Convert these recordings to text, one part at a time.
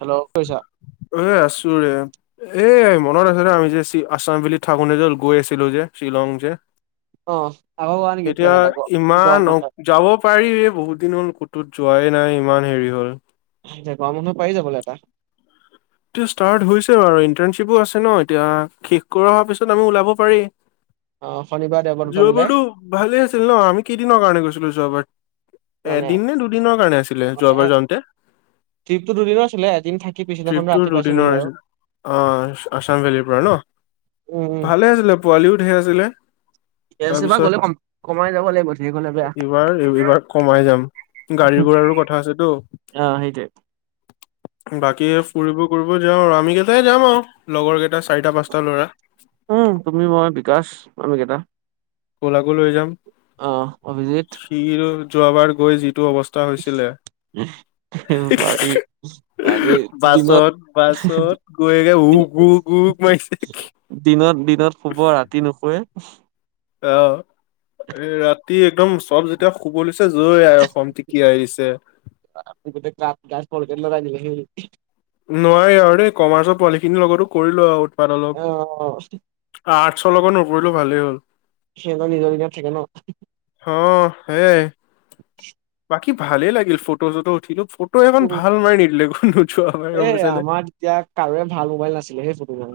Hello কৈছা এ, আছোঁ ৰে। এইই মনত আছে না, আমি যে চি আছাম ভেলী থাকোতে যে গৈ আছিলো যে শ্বিলং যে অ আকৌ কৰা নেকি এতিয়া, প্লেন এটা ইমান গৰম অ-প বন্ধত যাব পাৰি বহুত দিন হ'ল তো যোৱাই নাই ইমান হেৰি হ'ল। [unintelligible] পাৰি যাবলৈ এপাক এইটো ষ্টাৰ্ট হৈছে বাৰু, ইণ্টাৰ্ণশ্বিপো আছে ন' এতিয়া, শেষ কৰা পিছত আমি ওলাব পাৰি। অ শনিবাৰ দেওবাৰ দুটা মিলাই যোৱাবাৰতো ভালে আছিল ন', আমি কেইদিনৰ কাৰনে গৈছিলো যোৱাবাৰ? মানে এদিন নে দুদিনৰ কাৰণে আছিলে মানে যোৱাবাৰ যাওঁতে? ট্ৰিপটো দুদিনৰ আছিলে এদিন থাকি পিছদিনাখন ট্ৰিপটো ৰাতি পাইছিলোহি দুদিনৰ আৰু আছিল অ', আছাম ভেলিৰ পৰা ন'? উম উম ভালে আছিলে, পোৱালিও ধেৰ আছিলে। এইবাৰ গ'লে তাৰপিছত, কম কমাই যাব লাগিব ধেৰ গ'লে বেয়া এইবাৰ, এইবাৰ কমাই যাম। গাড়ী-গোড়াৰো কথা আছেতো। অ সেইটোৱে বাকী ফুৰিব-কৰিব যাওঁ আৰু, আমি কেইটাই যাম আৰু, লগৰকেইটা চাৰিটা-পাঁচটা ল'ৰা। উম তুমি মই বিকাশ আমি কেইটা ক'লাকো লৈ যাম। অ অভিজিত সি যোৱাবাৰ গৈ যি যিটো অৱস্থা হৈছিলে। পাৰ্টি হিহিহি, পাৰ্টি দিনত বাছত, বাছত গৈ একে উক উক উক। মাৰিছে দিনত-দিনত শুব, ৰাতি নুশুৱে। অহ, ৰাতি একদম সব যেতিয়া শুব লৈছে, জয় আই অসম [unintelligible] দিছে [unintelligible] [unintelligible] নোৱাৰি আৰু দেই, কমাৰ্চৰ পোৱালিখিনিৰ লগতো কৰিলো আৰু অ', অ'। চৰ নকৰিলো ভালেই হ'ল। সটো নিজৰ নিজৰ থাকে ন'। অ', সেয়াই। [unintelligible] বাকি ভালে লাগিল ফটো চটো উঠিলো ফটো এখন উম ভাল মাৰি নিদিলে নোযোৱা মাৰি গম এ পাইছানে আমাৰ এতিয়া কাৰোৱে ভাল মোবাইল নাছিলে সেই ফটো জ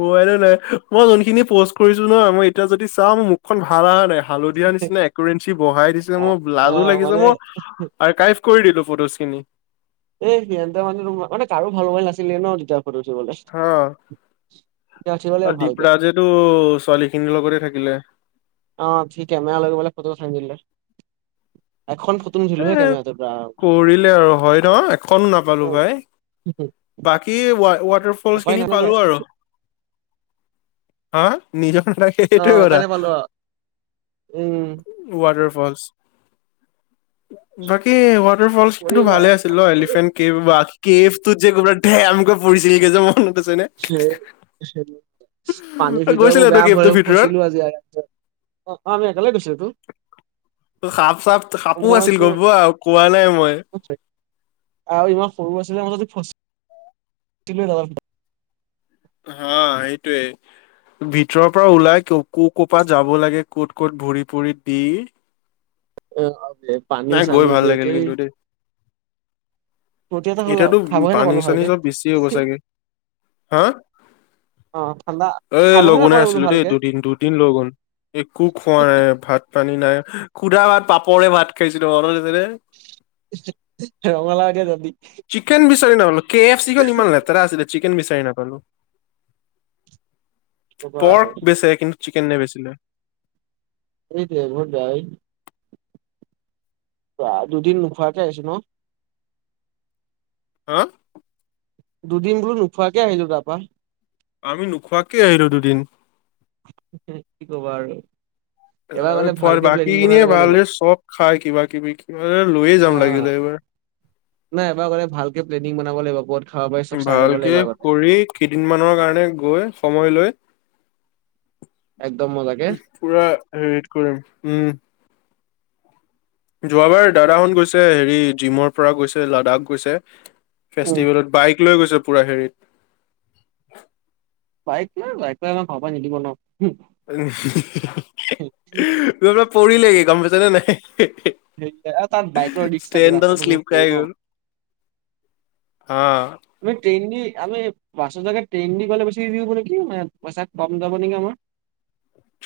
মোবাইলো নাই, মই যোনখিনি পষ্ট কৰিছো নহয় মই এতিয়া যদি চাও মুখখন ভাল অহা নাই হালধীয়া নিচিনা ৰেঞ্চি বহাই দিছে মোৰ অ লাজো মানে লাগিছে মই আৰকাইভ কৰি দিলো ফটোছ খিনি। এ সিহঁতে মানে মানে কাৰো ভাল মোবাইল নাছিলে ন' তেতিয়া [unintelligible] উঠিব অ', লাগিব ভালকে দ্বীপৰাজেতো ছোৱালীখিনিৰ লগতে থাকিলে। অ', সি কেমেৰা লৈ গৈ পেলাই ফটোৱে উথাই নিদিলে। এ কৰিলে আৰু হয় ন'। এখনো নাপালো উম, ভাই। বাকী ৱাটাৰফলছ উপায় খিনি নাথাকাই পালোঁ আৰু। হা নিজৰ অ সে-সেইটোৱে কথা। তানে পালো আৰু। উম ৱাটাৰ [unintelligible] বাকী ৱাটাৰ ফলচটো কৰিবা ভালে আছিল ন' এলিফেন্ট কেভ বা কেভটোত যে গৈ পেলাই ধেমকৈ পৰিছিলগৈ যে মনত আছে নে? সে সেইটোৱে। পানীৰ ভিতৰত গৈছিলা মোৰ তই বেয়া কেভটোৰ ভয় ভিতৰত? ফচিলো আজি অ', অ', আমি একেলগৈ গৈছোটো সাপ চাপ সাপো আছিল গম পোৱা কোৱা নাই মই। আৰু ইমান সৰু আছিলে মাজদি ফচ তুমিও নাৰ [unintelligible] হা, সেইটোৱেই। ভিতৰৰ পৰা ওলাই ক' ক'ৰ যাব লাগে ক'ত ক'ত ভৰি ফুৰি দি অ', [unintelligible] নাই গৈ ভাল লাগিল কিন্তু দেই। ৰুটি এটা হ'ল আও এতিয়াতো খাবহে পানী নাপালো চানী ভালকে চব বেছি হ'ব চাগে, হা অ', পানী এ, লগুনে আছিলোঁ দেই। দুদিন দুদিন লগুন একো খোৱা নাই ভাত পানী নাই। খুধা ভাত পাপৰে ভাত খাইছিলোঁ মনত আছেনে? ৰঙালাও এতিয়া জলদি চিকেন বিচাৰি নাপালোঁ। কে এফ চিখন ইমান লেতেৰা আছিলে, চিকেন বিচাৰি নাপালোঁ। কবা আৰু পৰ্ক বেচে কিন্তু চিকেন নেবেচিলে। সেইটোৱে বহুত বেয়া কৈ বা দুদিন নোখোৱাকে আহিছোঁ ন'? হা? দুদিন বোলো নোখোৱাকে আহিলোঁ তাৰপা। আমি নোখোৱাকে আহিলোঁ দুদিন। তাকেই, কি ক'বা আৰু। এবাৰ গ'লে ভালকে বাকী প্লেনিং বনাই খিনিয়ে যাব ভাল, লাগিব চব খাই কিবা কিবি, কিবা লৈয়ে যাম অ লাগিলে এইবাৰ। নাই এইবাৰ গলে ভালকে প্লেনিং বনাব লাগিব কবাত। ভালকে কৰি, কেইদিনমানৰ কাৰণে গৈ সময় লৈ একদম মজাকে পুৰা হেৰিত কৰিম, উম। যোৱাবাৰ দাদাহত গৈছে, হেৰি জিমৰ পৰা গৈছে লাডাখ গৈছে। উম ফেষ্টিভেলত। বাইক লৈ গৈছে পুৰা হেৰিত বাইক লৈ, বাইক লৈ আমাৰ ঘৰৰপা নিদিব ন'? কোনোবাই পৰিলেগে গ'ম পাইছানে নাই? সেই তাত বাইক লোৱা ৰিস্ক থাকে ষ্টেণ্ডডাল ৰাস্তাটো শ্লিপ বহুত সৰু খাই ন'। গ'ল হা তুমি ট্ৰেইনদি আমি বাছৰ জেগাত ট্ৰেইনদি গ'লে বেছি হেৰি হ'ব নেকি মানে পইচা কম যাব নেকি আমাৰ।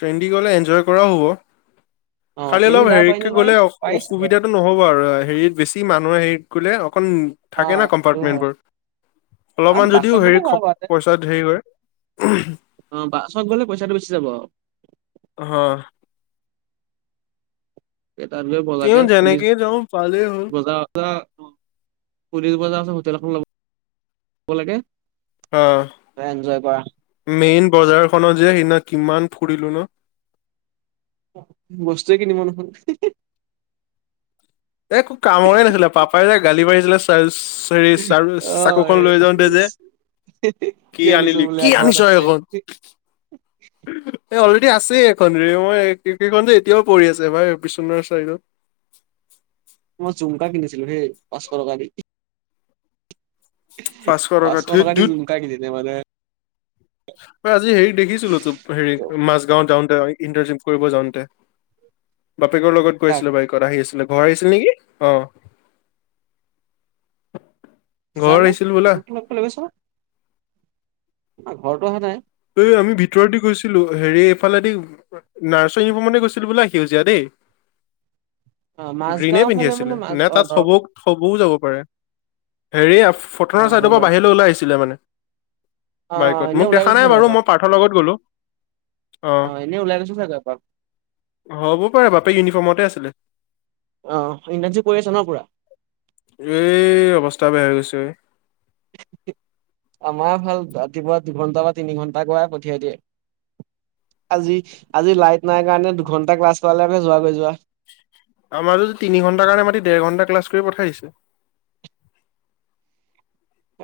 ট্ৰেইনদি গ'লে এনজয় কৰাও হ'ব। অ', খালি ট্ৰেইন দি অলপ যাব পাৰি নে হেৰিকে নোৱাৰি? গ'লে পাৰি চাগৈ। অসুবিধাতটো ন'হব আৰু হেৰিত বেছি মানুহে হেৰিত গ'লে। কন থাকে না অ', সেইটো হয় কম্পাৰ্টমেন্টবোৰ। আৰু অলপমান বাছত যদিও গ'লে হেৰিক ভাল বাৰুতে পইচাত হেৰি হয়। অ' বাছত গলে পইচাটো বেছি যাব। হা। এটা যে তেওঁ বগাকে, পুলিচ যেনেকে যাওঁ পালেই হ'ল বজা বজা পুলিচ বজা তেলখন ল'ব ল'ব লাগে। অ' এনজয় কৰা মেইন বজাৰখনত যে সিদিনা কিমান ফুৰিলো ন'? বস্তুৱে নিকিনিলোঁ নহয়। একো কামৰে নাছিলে, পাপাই যে গালি পাৰিছিলে চাই হেৰি অ', চ-চাকুখন এই লৈ যাওঁতে যে কি আনিছ আনিলি বোলে, কি আনিছ ঘৰত আছে। এইখন এই অলৰেডি আছেই ৰে। মই এইখন যে এতিয়াও পৰি আছে ভাই, বিচনাৰ চাইডত। জোতা কিনিছিলোঁ সেই পাঁচশ টকা দি। টকা পাঁচশ ধেত টকাদি ধুত ঝুমকা কিনিছে মানে। আজি হেৰি দেখিছিলোঁ তোক, কি হেৰি ক'ব মাজগাও টাউন টা ইটাৰ্ণচিপ কৰিব যাওঁতে। বাপেকৰ লগত গৈ কাক আছিলোঁ বাইকত আহি আছিলোঁ। ঘৰ আহিছিল নেকি, অ'। ঘৰ জানো আহিছিল বোলা তত লগতলৈ গৈছ। না ঘৰতটো অহা নাই। এই আমি ভিতৰেদি গৈছিলো। হেৰি এইফালেদি নাৰ্চৰ ইউনিফৰ্মতে গৈছিলোঁ বোলা সেউজীয়া দেই। অ গ্ৰীনে মাজগাঁও পিন্ধি ফালে আছিলে, মানে মাজ নে অ তাত দৰং থব থবও যাব পাৰে। হেৰি অ ফটনৰ হ'ব চাইডৰপৰা পাৰে বাহিৰলৈ ওলাই আহিছিলে মানে। অ' এনে ওলাই গৈছো চোৱানাই চাগে বাৰু এপাক মই পাৰ্থৰ লগত গলো। অ' এনে ওলাই গৈছো চাগে এপাক হ'ব পাৰে, বাপেম ইউনিফৰ্মতে আছিলে। অ ইণ্টাৰ্ণশ্বিপ কৰি আছা ন পুৰা এই অৱস্থা বেয়া হৈ গৈছেঐ আমাৰ ভাল ৰাতিপুৱা দুঘন্টা বা তিনি ঘন্টা গ পঠিয়াই দিয়ে। আজি আজি লাইট নাই কাৰণে দুঘন্টা ক্লাছ পালে আকে যোৱাকৈ যোৱা। আমাৰ যদি তিনি ঘন্টাাৰ কাৰণে মাটি দেৰ ঘন্টা ক্লাছ কৰি পঠাই আহিছে।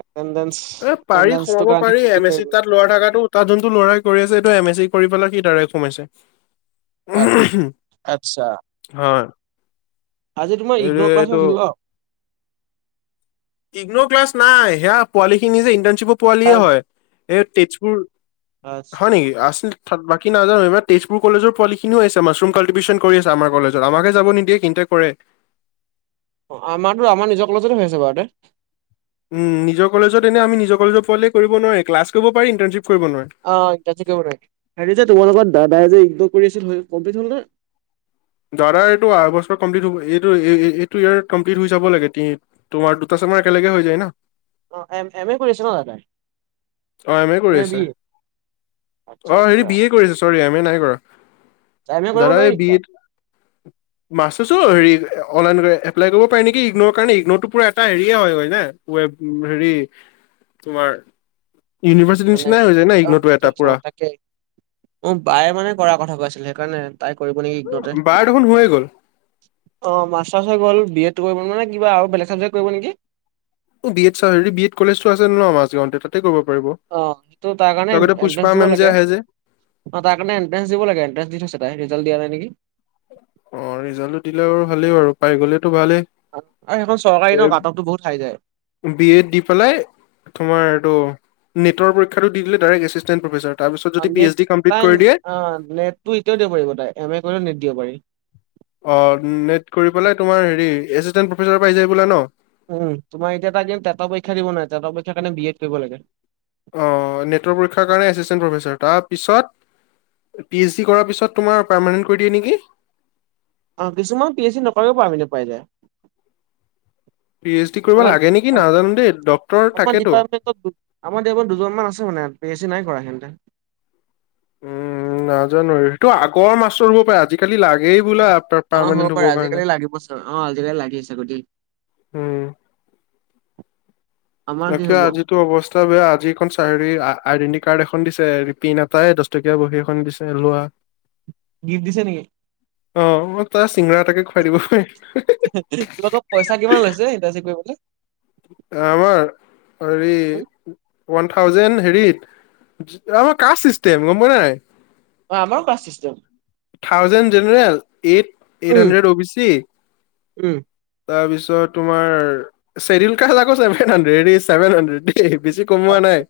এটেনডেঞ্চ এ পাৰি এটেনডেঞ্চটোৰ সোমাব কাৰণে পাৰি কি কি এম এছ কৰিব চিত লাগে। তাত লৰা থকাাতো তাত যোনতটো ল'ৰাই কৰি আছে। টো এম এছ ই কৰি পেলাই কি তাৰে সোমাইছে। আত আচ্ছা হয়। আজি তোমাৰ এই ইগনৰ ক্লাছ হৈ এইটো আছিল ন ইগনৰ ক্লাছ নাই সেয়া পোৱালিখিনি যে ইণ্টাৰ্ণশ্বিপৰ পোৱালিয়ে হয়। এই তেজপুৰ আচ্ছা হয় নেকি আছিল। তাত বাকী নাজানো এইব তেজপুৰ কলেজৰ পোৱালিনও আছে। মাৰুম ক্টিভ্যন কৰি আছে আমাৰ কলেত আমাকে যাব নিদিয়ে কিন্তু, কৰে। আমাৰো আমাৰ নিজৰ কলেজতে হৈ আছে বাৰু তে [unintelligible] অ', ত ক নাই হেৰি যে তোমালোকৰ দাদাই যে ই্দ কৰি আছিল হয় কমপ্লিট হ'ল ন? দাদা এইটো আা বছৰ কমপ্লিট হটো এইটো ইয় কমপ্লিট হৈ যাব লাগে। তোমাৰ দুটা তোমাৰ একেলগে হৈ যায় ন? অ', এ এম এ কৰি আছে ন দাদাই অ', এম এ নে বি কৰিছে আচ্ছা অ হেৰি আচ্ছা বি এ কৰিছে। চৰি এম এ নাই কৰা। টাইমে কৰিব দাদা নোৱাৰি এই নেকি তাত বিত মাছছো হেৰি অনলাইন এপ্লাই কৰিব পাৰি নেকি ইগন' কাৰণে ইগনটো পুৰা এটা হেৰিয়ে হয় হয় ন ৱ হেৰি তোমাৰ ইউনিভাৰ্চিটিৰ মানে নিচিনাই হৈ যায় না ইগনৰটো এটা চ পুৰা তাকে উ বায়ে মানে কৰা কথা কৈ আছিলে। সেই [unintelligible] কৰিব নেকি বাৰ দেখোন হৈয়ে গ'ল অ', কৰিব নে কা আৰু বেলেগ চাবজেক্ কৰিব নেকি? বি এড চ হেৰি বি এড কলেজটো আছে ন আমাজগৱওঁতে তাতে কৰিবাৰ অ', সেইটো তাৰ কাৰণে এডভাঞ্চ দিব মেম যে লাগে। অ', আহে যে তাৰ কাৰণ এণ্ট্ৰেঞ্চ দিব লাগ এট্ৰে দি থ তাই জ দিয়া নাই। নেকি অ', ৰিজাল্টটো দিলে ব ভালেই বাৰু পাই গ'লেতো ভালেই। আৰু সেইখন চৰকাৰী এ ন কাট অফটো বহুত হাই যায় বি এ দি পেলাই তোমাৰ এইটো নটৰ পৰক্ষা দি দে ডাইক্ এচিষ্টেণ্ প্ৰফেচাৰ তাৰপিছত অ', যদি P NET H D complete তাই কৰি দিয়ে অ নেট টো এতিয়াও দিব পাৰিব তাই এম এ কৰিলেও নেট দিব পাৰি। অ', নেট কৰি পেলাই তোমাৰ হেৰি এচিষ্টেণ্ট প্ৰফেচাৰ পাইি যায় বোলে ন? উম তোমাৰ এতিয়া ত তেটা পৰক্ষা দিব নোৱাৰে তেটা পৰীক্ষাৰ কাৰণে বি এড কৰিব লাগে। অ', নেটৰ পৰীক্ষাৰ কাৰণে এচিষ্টেণ্ট প্ৰফেচৰ তাৰপিছত পি এইচ ডি কৰাৰ পিছত তোমাৰ পাৰমানেন্ট কৰি দিয়ে নেকি? আহ কিছুমান পি এইচ চি নকৰিবও পাৰি নাপাই। [inaudible] কৰিব আৰ লাগে নেকি নাজানো দেই ডক্তৰ থাকেতো। ডিপাৰ্টমেণ্ট আমাৰ ডিপাৰটেণ্ট দুজন মমান আছে মানে প এ চি নাই কৰা সেহতে উম নাজানো সেইটো আগৰ মাছটো ৰুব পাৰে আজিকালি লাগেই বোলা। অ', পাৰ্মানেণ্ট হ'ব বাৰু হ'বৰ কাৰণে। আজিকালি লাগিব চ অ আজিিকালি লাগি আছে গটি উম', আমাৰ কি তাকিয় হ'ব আজিতো অৱস্থা বেয়া আজিখন চাৰিআৰি আইডেণ্টি কাৰ্ড এখন দিছে ৰিপিন এটাই দহটকীয়া বহী এখন দিছে লোৱা। গীত দিছে নেকি? অ', মই তাৰ চিঙৰা এটাকে খুৱাই দিব। তোমোকৰ পইচা কিমান লৈছে ইাৰজী কৰিবলে। আমাৰ হৰি [unintelligible] কাচ চিচতেম গম পোৱাাই নাই অ আমাৰো caste system thousand general eight eight um hundred অ বি চি উম তাৰপিছত তোমাৰ চছেডউল কা আকৌ চছেভন হাণ্ড্ৰেড এইছেভন হাড্ৰেড এ বেছি কমোৱা নাই আচ্ছা।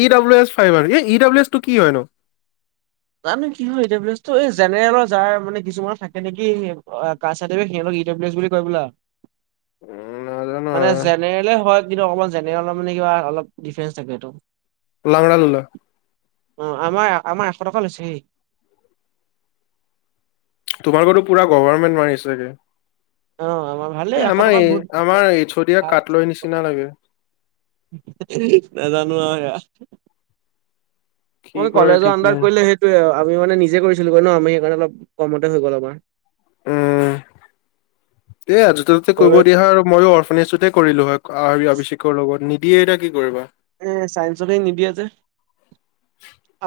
ই ডাব্ল এছ ফাইভ আৰু এ ই ডাব্লউ এছ টো কি হয় ন? জানো কি হয় এ জেনেৰেলৰ যাৰ মানে কিছুমানৰ থাকে নেকি বুলি কৈ [unintelligible] নাজানো মানে আৰু জেনেৰেলে হয় কিন্তু অকমান জেনেৰেলৰ মানে কিবা অলপ ডিফেন্ঞ্চ থাকে এইটো লাংৰা লল আহ আমাৰ আমাৰ এশ টকা লৈছেহি তোমাৰোকতো পুৰা গভৰ্ণমেণ্ট মাৰি চাগে অ আমাৰ ভালেই এ এশ আমাৰ টকা এই বহুত আমাৰ এইচটিয় ভাল। [unintelligible] লৈ নিচিনা লাগে। নাজানো আৰু সেয়া কি ম কৰে কলেজৰ ঠিক আডাৰ নাই কৰিলে সেইটোয়ে আমি মানে নিজে কৰিছিলো কৈ ন আমি সেইকাৰণে অলপ কমতে হৈ গ'ল আমাৰ উম, এ আজ ততে কৰিব কলেজ দিয়া হ আৰু ময়ো অৰ্ফনেজটোতে কৰিলো হয় আৰি অভিষেকৰ লগত নিদিয়ে এতিয়া কি কৰিবা এ চাইন্ঞ্চকে নিদিয়ে যে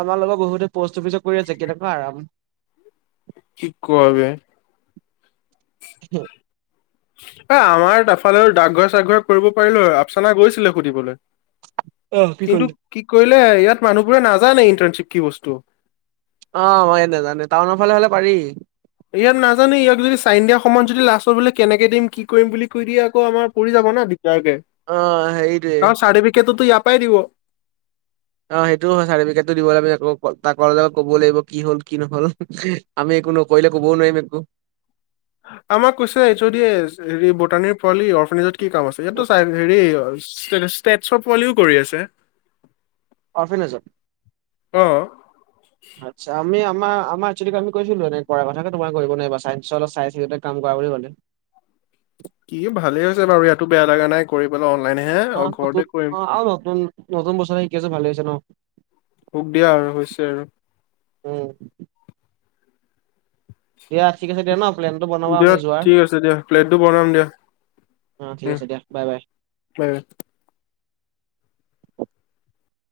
আমাৰ লগত বহুত পষ্ট অফিচত কৰি আছে কেনেকা আৰাম কি কয় [unintelligible] হয়। এ আমাৰ এফালে ডাকঘৰ চাগঘৰ কৰিব পাৰিলো হয় আফচানা গৈছিলে সুধিবলৈ অ' কি কিন্তু কৰিলে? কি কৰিলে ইয়াত মানুহবোৰে নাজানে ইণ্টাৰ্ণশ্বিপ কি বস্তু অ মই নাজানো টাউনৰ ফালে হলে পাৰি ইয়াত নাজানে ইয়াক যদি চাই দিয়া সময়ত যদি লাষ্টত বোলে কেনেকে দিম কি কৰিম বুলি কৈ দিয়ে আকৌ আমাৰ পৰি যাব না অ' হেৰিটোৱে। কাৰণ চাৰ্টিফিকেটো ইয়াৰ পৰাই দিব অ সেইটো হয় চাৰ্টিফিকেটটো দিব লাগিব তাক ক'ব লাগিব কি হল কি নহল আমি একো নকৰিলে কবও নোৱাৰিম একো আমাক কৈছে এই যদি হেৰি বুটানীৰ পোৱালি অ জত কি কাম আছে ইয়াতো চাই হেৰি ষ্টেট শ পোৱালিও কৰি আছে অফনেজত অ আছা আমি আমাৰ আমাৰ আমি কৰিছিলো এনে কৰা কথাকে তোমাৰ কৰিব নোৱাৰিবা অল চাই চিতে কাম কৰা বুলি ক'লে কি ভালে হৈছে বাৰু ইয়াতো বেয়া লগা নাই কৰি পেলাই অন অ, নতুন অ আৰু নতুন নতুন বছৰে শিকি আছেো ভালে হৈছে ন হোক দিয়া আৰু হৈছে আৰু উম দিয়া ঠিক আছে দিয়া ন প্লেনটো বনাবা দিয়া আমি যোৱাৰ ঠিক আছে দিয়া প্লেটটো বনাম দিয়া অ ঠিক আছে দিয়া বাই বাই